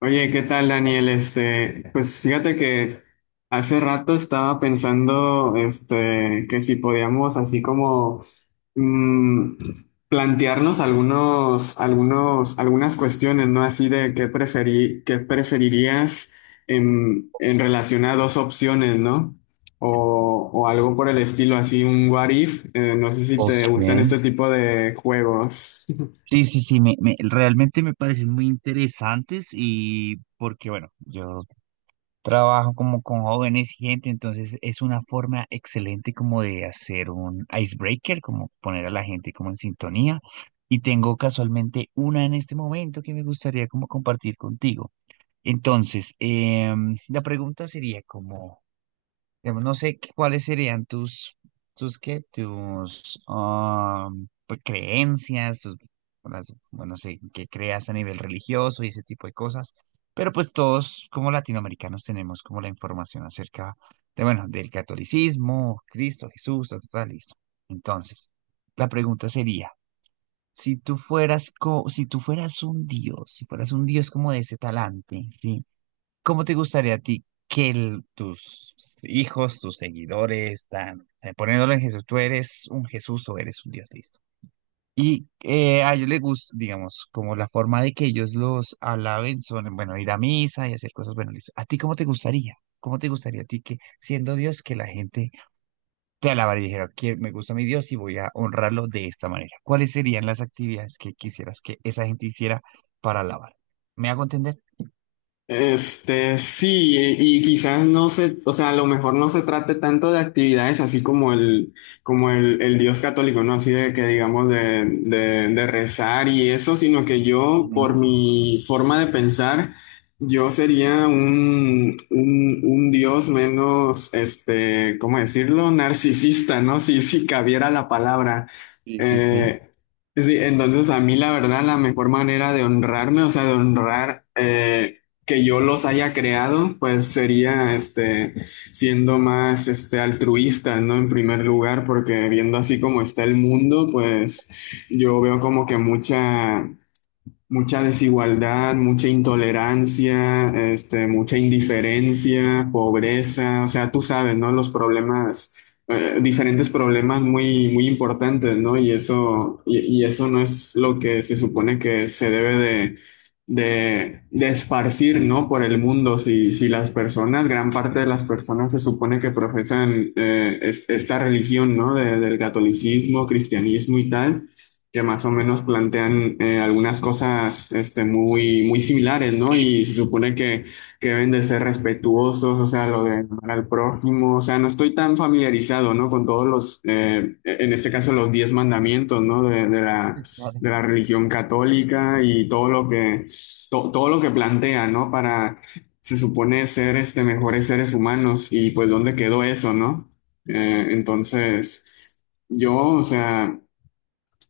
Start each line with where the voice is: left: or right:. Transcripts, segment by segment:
left: Oye, ¿qué tal, Daniel? Pues fíjate que hace rato estaba pensando, que si podíamos así como mm, plantearnos algunas cuestiones, ¿no? Así de qué preferirías en relación a dos opciones, ¿no? O algo por el estilo, así un what if. No sé si te
right: Ok.
left: gustan este tipo de juegos.
right: Sí, sí, sí, realmente me parecen muy interesantes y porque, bueno, yo trabajo como con jóvenes y gente, entonces es una forma excelente como de hacer un icebreaker, como poner a la gente como en sintonía. Y tengo casualmente una en este momento que me gustaría como compartir contigo. Entonces, la pregunta sería como... Digamos, no sé qué- cuáles serían tus pues, creencias, tus, bueno, no sé, qué creas a nivel religioso y ese tipo de cosas. Pero pues todos como latinoamericanos tenemos como la información acerca de, bueno, del catolicismo, Cristo, Jesús, tal, tal, tal, listo. Entonces, la pregunta sería, si tú fueras un dios, si fueras un dios como de ese talante, ¿sí? ¿Cómo te gustaría a ti que tus hijos, tus seguidores, tan, poniéndolo en Jesús, tú eres un Jesús o eres un Dios, listo? Y a ellos les gusta, digamos, como la forma de que ellos los alaben son, bueno, ir a misa y hacer cosas, bueno, listo. ¿A ti cómo te gustaría? ¿Cómo te gustaría a ti que, siendo Dios, que la gente te alabara y dijera, que me gusta mi Dios y voy a honrarlo de esta manera? ¿Cuáles serían las actividades que quisieras que esa gente hiciera para alabar? ¿Me hago entender?
left: Sí, y quizás no se, o sea, a lo mejor no se trate tanto de actividades así como como el Dios católico, ¿no? Así de que digamos de rezar y eso, sino que yo, por
right: Ujú.
left: mi forma de pensar, yo sería un Dios menos, ¿cómo decirlo? Narcisista, ¿no? Si, si cabiera la palabra.
right: Sí, sí, sí.
left: Eh, Sí, entonces a mí la verdad la mejor manera de honrarme, o sea, de honrar que yo los haya creado, pues sería siendo más altruista, ¿no? En primer lugar, porque viendo así como está el mundo, pues yo veo como que mucha desigualdad, mucha intolerancia, mucha indiferencia, pobreza, o sea, tú sabes, ¿no? Los problemas, diferentes problemas muy, muy importantes, ¿no? Y eso, y eso no es lo que se supone que se debe de esparcir, ¿no? Por el mundo. Si, si las personas, gran parte de las personas se supone que profesan esta religión, ¿no? Del catolicismo, cristianismo y tal que más o menos plantean algunas cosas muy, muy similares, ¿no? Y se supone que deben de ser respetuosos, o sea, lo de amar al prójimo, o sea, no estoy tan familiarizado, ¿no? Con todos los, en este caso, los 10 mandamientos, ¿no? De la religión católica y todo lo que, todo lo que plantea, ¿no? Para, se supone ser mejores seres humanos y pues dónde quedó eso, ¿no? Eh, entonces, o sea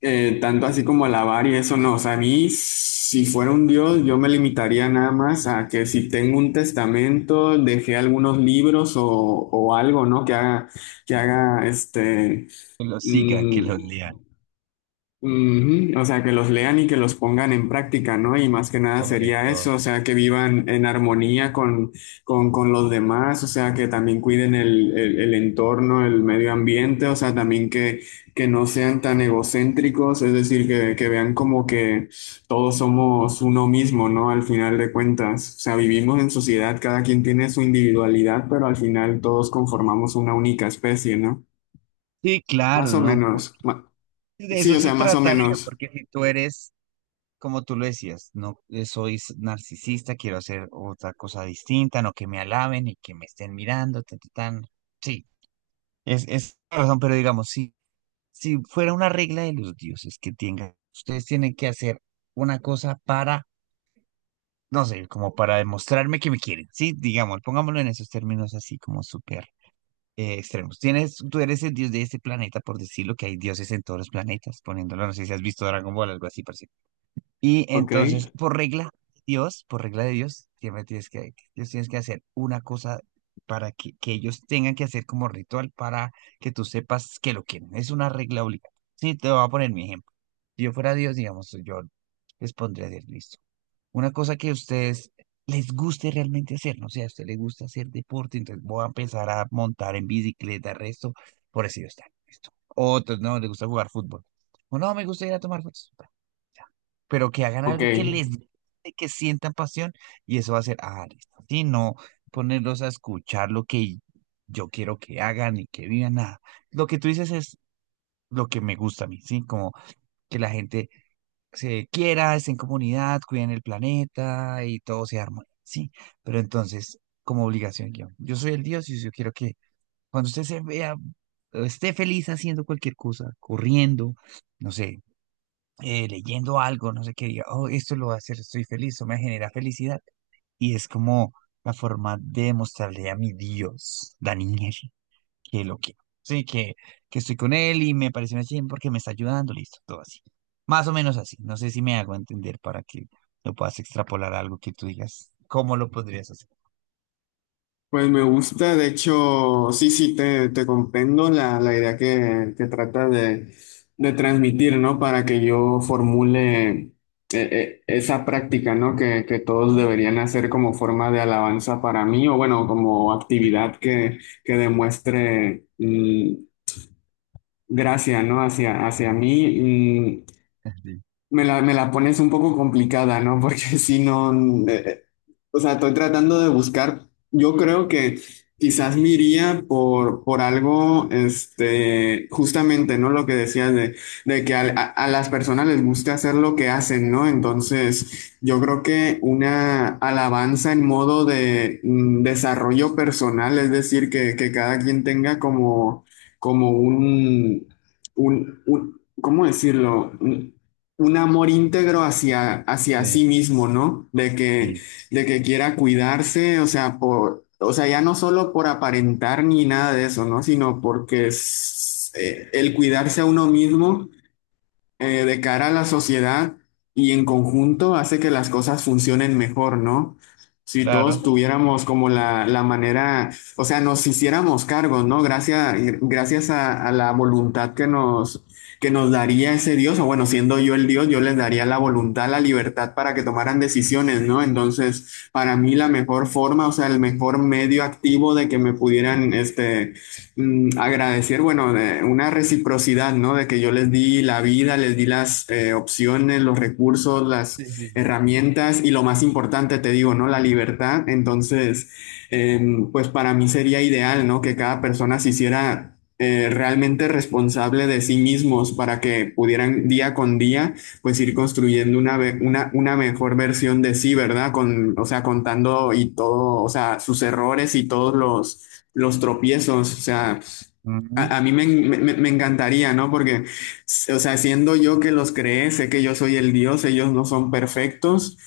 left: tanto así como alabar y eso no. O sea, a mí, si fuera un Dios, yo me limitaría nada más a que si tengo un testamento, dejé algunos libros o algo, ¿no? Que haga
right: Que los sigan, que los
left: mm,
right: lean,
left: ujú. O sea, que los lean y que los pongan en práctica, ¿no? Y más que nada
right: sobre
left: sería eso,
right: todo.
left: o sea, que vivan en armonía con, con los demás, o sea, que también cuiden el entorno, el medio ambiente, o sea, también que no sean tan egocéntricos, es decir, que vean como que todos somos uno mismo, ¿no? Al final de cuentas, o sea, vivimos en sociedad, cada quien tiene su individualidad, pero al final todos conformamos una única especie, ¿no?
right: Sí,
left: Más
right: claro,
left: o
right: ¿no? Porque
left: menos,
right: de
left: sí,
right: eso
left: o
right: se
left: sea, más o
right: trataría,
left: menos,
right: porque si tú eres, como tú lo decías, no soy narcisista, quiero hacer otra cosa distinta, no que me alaben y que me estén mirando, tan, tan, tan. Sí, es la razón, pero digamos, si, si fuera una regla de los dioses que tengan, ustedes tienen que hacer una cosa para, no sé, como para demostrarme que me quieren, sí, digamos, pongámoslo en esos términos así como súper extremos. Tienes, tú eres el dios de este planeta, por decirlo, que hay dioses en todos los planetas, poniéndolo, no sé si has visto Dragon Ball, algo así parecido. Y
left: ¿ok?
right: entonces, por regla, Dios, por regla de Dios, siempre tienes que, Dios tienes que hacer una cosa para que ellos tengan que hacer como ritual para que tú sepas que lo quieren. Es una regla obligatoria. Sí, te voy a poner mi ejemplo. Si yo fuera Dios, digamos, yo les pondría a decir, listo. Una cosa que a ustedes les guste realmente hacer, no sé, a usted le gusta hacer deporte, entonces voy a empezar a montar en bicicleta, resto, por eso está, listo. Otros no, les gusta jugar fútbol. O no, me gusta ir a tomar fotos. Bueno, ya. Pero que hagan
left: Ok,
right: algo que les guste, que sientan pasión, y eso va a ser, ah, listo. Sí, no ponerlos a escuchar lo que yo quiero que hagan y que vivan, nada. Lo que tú dices es lo que me gusta a mí, ¿sí? Como que la gente se quiera, estén en comunidad, cuiden el planeta y todo se arma, sí. Pero entonces, como obligación, yo soy el Dios y yo quiero que cuando usted se vea, esté feliz haciendo cualquier cosa, corriendo, no sé, leyendo algo, no sé qué, diga, oh, esto lo va a hacer, estoy feliz, o me genera felicidad. Y es como la forma de mostrarle a mi Dios, Daniel que lo quiero. Sí, que estoy con él y me parece una chimba porque me está ayudando, listo, todo así. Más o menos así. No sé si me hago entender para que lo puedas extrapolar a algo que tú digas. ¿Cómo lo podrías hacer?
left: pues me gusta, de hecho, sí, sí, te comprendo la, la idea que trata de transmitir, ¿no? Para que yo formule esa práctica, ¿no? Que todos
right: ¿No?
left: deberían hacer como forma de alabanza para mí, o bueno, como actividad que demuestre gracia, ¿no? Hacia, hacia mí.
right: Sí,
left: Me la pones un poco complicada, ¿no? Porque si no, eh, eh, o sea, estoy tratando de buscar, yo creo que quizás me iría por algo, justamente, ¿no? Lo que decías de que a las personas les gusta hacer lo que hacen, ¿no? Entonces, yo creo que una alabanza en modo de desarrollo personal, es decir, que cada quien tenga como, como un, ¿cómo decirlo? Un amor íntegro hacia, hacia
right: sí,
left: sí mismo, ¿no?
right: sí.
left: De que quiera cuidarse, o sea, por, o sea, ya no solo por aparentar ni nada de eso, ¿no? Sino porque es, el cuidarse a uno mismo de cara a la sociedad y en conjunto hace que las cosas funcionen mejor, ¿no? Si
right: Claro.
left: todos tuviéramos como la manera, o sea, nos hiciéramos cargo, ¿no? Gracias, gracias a la voluntad que nos daría ese Dios, o bueno, siendo yo el Dios, yo les daría la voluntad, la libertad para que tomaran decisiones, ¿no? Entonces, para mí la mejor forma, o sea, el mejor medio activo de que me pudieran, agradecer, bueno, de una reciprocidad, ¿no? De que yo les di la vida, les di las opciones, los recursos, las
right: Sí, sí, sí.
left: herramientas y lo más importante, te digo, ¿no? La libertad. Entonces, eh, pues para mí sería ideal, ¿no? Que cada persona se hiciera realmente responsable de sí mismos para que pudieran día con día pues ir construyendo una mejor versión de sí, ¿verdad? Con, o sea, contando y todo, o sea, sus errores y todos los tropiezos, o sea,
right: Ujú.
left: a mí me encantaría, ¿no? Porque, o sea, siendo yo que los creé, sé que yo soy el Dios, ellos no son perfectos,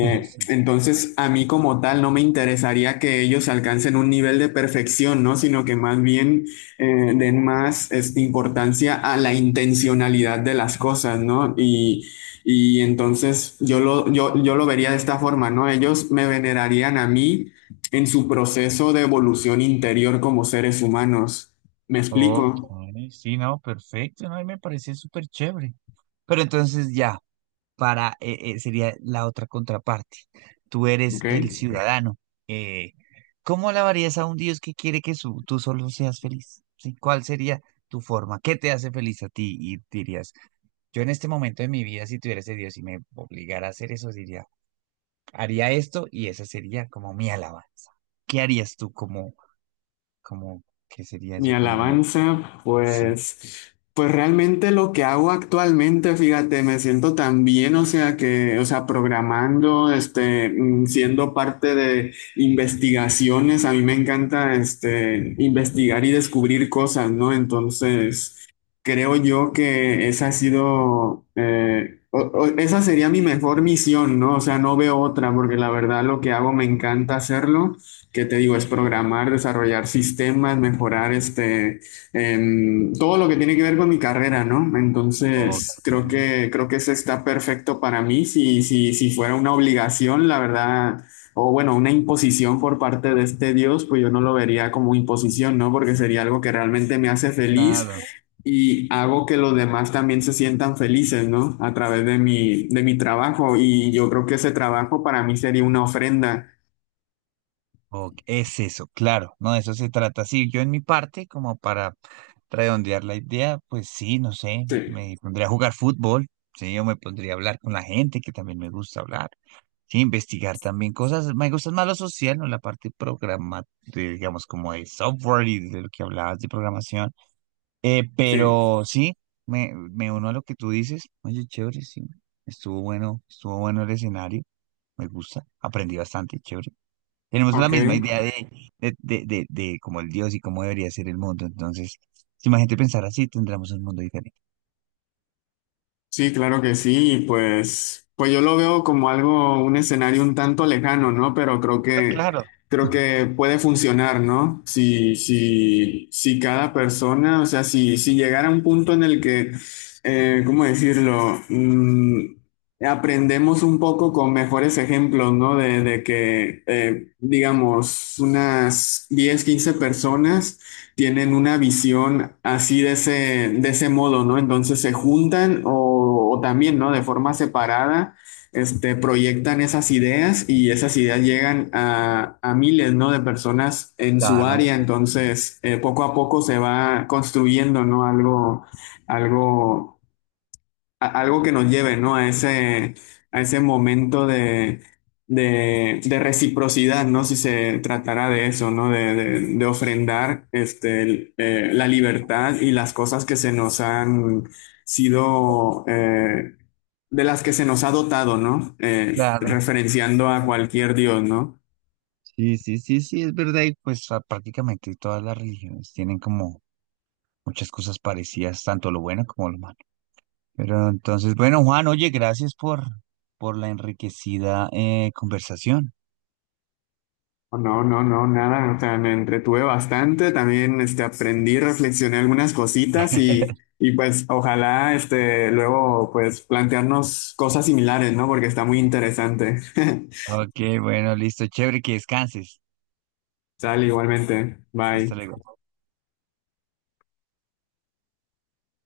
right: Sí.
left: entonces a mí como tal no me interesaría que ellos alcancen un nivel de perfección, ¿no? Sino que más bien den más importancia a la intencionalidad de las cosas, ¿no? Y entonces yo lo vería de esta forma, ¿no? Ellos me venerarían a mí en su proceso de evolución interior como seres humanos. ¿Me
right: Ok,
left: explico?
right: sí, no, perfecto, no, y me parece súper chévere. Pero entonces ya. Para, sería la otra contraparte. Tú eres
left: ¿Ok?
right: el ciudadano. Eh, ¿Cómo alabarías a un Dios que quiere que tú solo seas feliz? ¿Sí? ¿Cuál sería tu forma? ¿Qué te hace feliz a ti? Y dirías, yo en este momento de mi vida, si tuviera ese Dios y me obligara a hacer eso, diría, haría esto y esa sería como mi alabanza. ¿Qué harías tú como, qué sería
left: Mi
right: eso? Como no,
left: alabanza,
right: sí.
left: pues, pues realmente lo que hago actualmente, fíjate, me siento tan bien, o sea que, o sea, programando, siendo parte de investigaciones, a mí me encanta, investigar y descubrir cosas, ¿no? Entonces, creo yo que esa ha sido, esa sería mi mejor misión, ¿no? O sea, no veo otra, porque la verdad lo que hago me encanta hacerlo. ¿Qué te digo? Es programar, desarrollar sistemas, mejorar todo lo que tiene que ver con mi carrera, ¿no?
right: Ok,
left: Entonces, creo que eso está perfecto para mí. Si fuera una obligación, la verdad, o bueno, una imposición por parte de este Dios, pues yo no lo vería como imposición, ¿no? Porque sería algo que realmente me hace feliz
right: claro.
left: y hago que los demás también se sientan felices, ¿no? A través de mi trabajo. Y yo creo que ese trabajo para mí sería una ofrenda.
right: Ok, es eso, claro, no, de eso se trata. Sí, yo en mi parte, como para redondear la idea, pues sí, no sé,
left: Sí,
right: me pondría a jugar fútbol, sí, yo me pondría a hablar con la gente, que también me gusta hablar, sí, investigar también cosas, me gusta más lo social, ¿no? La parte programa, de, digamos, como de software y de lo que hablabas de programación.
left: sí.
right: Pero sí, me uno a lo que tú dices, oye, chévere, sí, estuvo bueno el escenario, me gusta, aprendí bastante, chévere. Tenemos la
left: Ok,
right: misma idea de, de cómo el Dios y cómo debería ser el mundo. Entonces, si más gente pensara así, tendremos un mundo diferente.
left: sí, claro que sí, y pues, pues yo lo veo como algo, un escenario un tanto lejano, ¿no? Pero
right: Ah, claro,
left: creo que puede funcionar, ¿no? Si cada persona, o sea, si llegara a un punto en el que, ¿cómo decirlo? Aprendemos un poco con mejores ejemplos, ¿no? Digamos, unas 10, 15 personas tienen una visión así de ese modo, ¿no? Entonces se juntan o también, ¿no? De forma separada, proyectan esas ideas y esas ideas llegan a miles, ¿no? De personas en su
right: claro,
left: área. Entonces, poco a poco se va construyendo, ¿no? Algo, algo algo que nos lleve, ¿no? A ese momento de reciprocidad, ¿no? Si se tratará de eso, ¿no? De ofrendar la libertad y las cosas que se nos han sido, de las que se nos ha dotado, ¿no?
right: claro.
left: Referenciando a cualquier Dios, ¿no?
right: Sí, sí, sí, sí, es verdad. Y pues ah, prácticamente todas las religiones tienen como muchas cosas parecidas, tanto lo bueno como lo malo. Pero entonces, bueno, Juan, oye, gracias por la enriquecida conversación.
left: No, no, no, nada, o sea, me entretuve bastante, también aprendí, reflexioné algunas cositas y pues ojalá luego pues plantearnos cosas similares, ¿no? Porque está muy interesante.
right: Ok, bueno, listo, chévere, que descanses.
left: Sale igualmente,
right: Hasta
left: bye.
right: luego.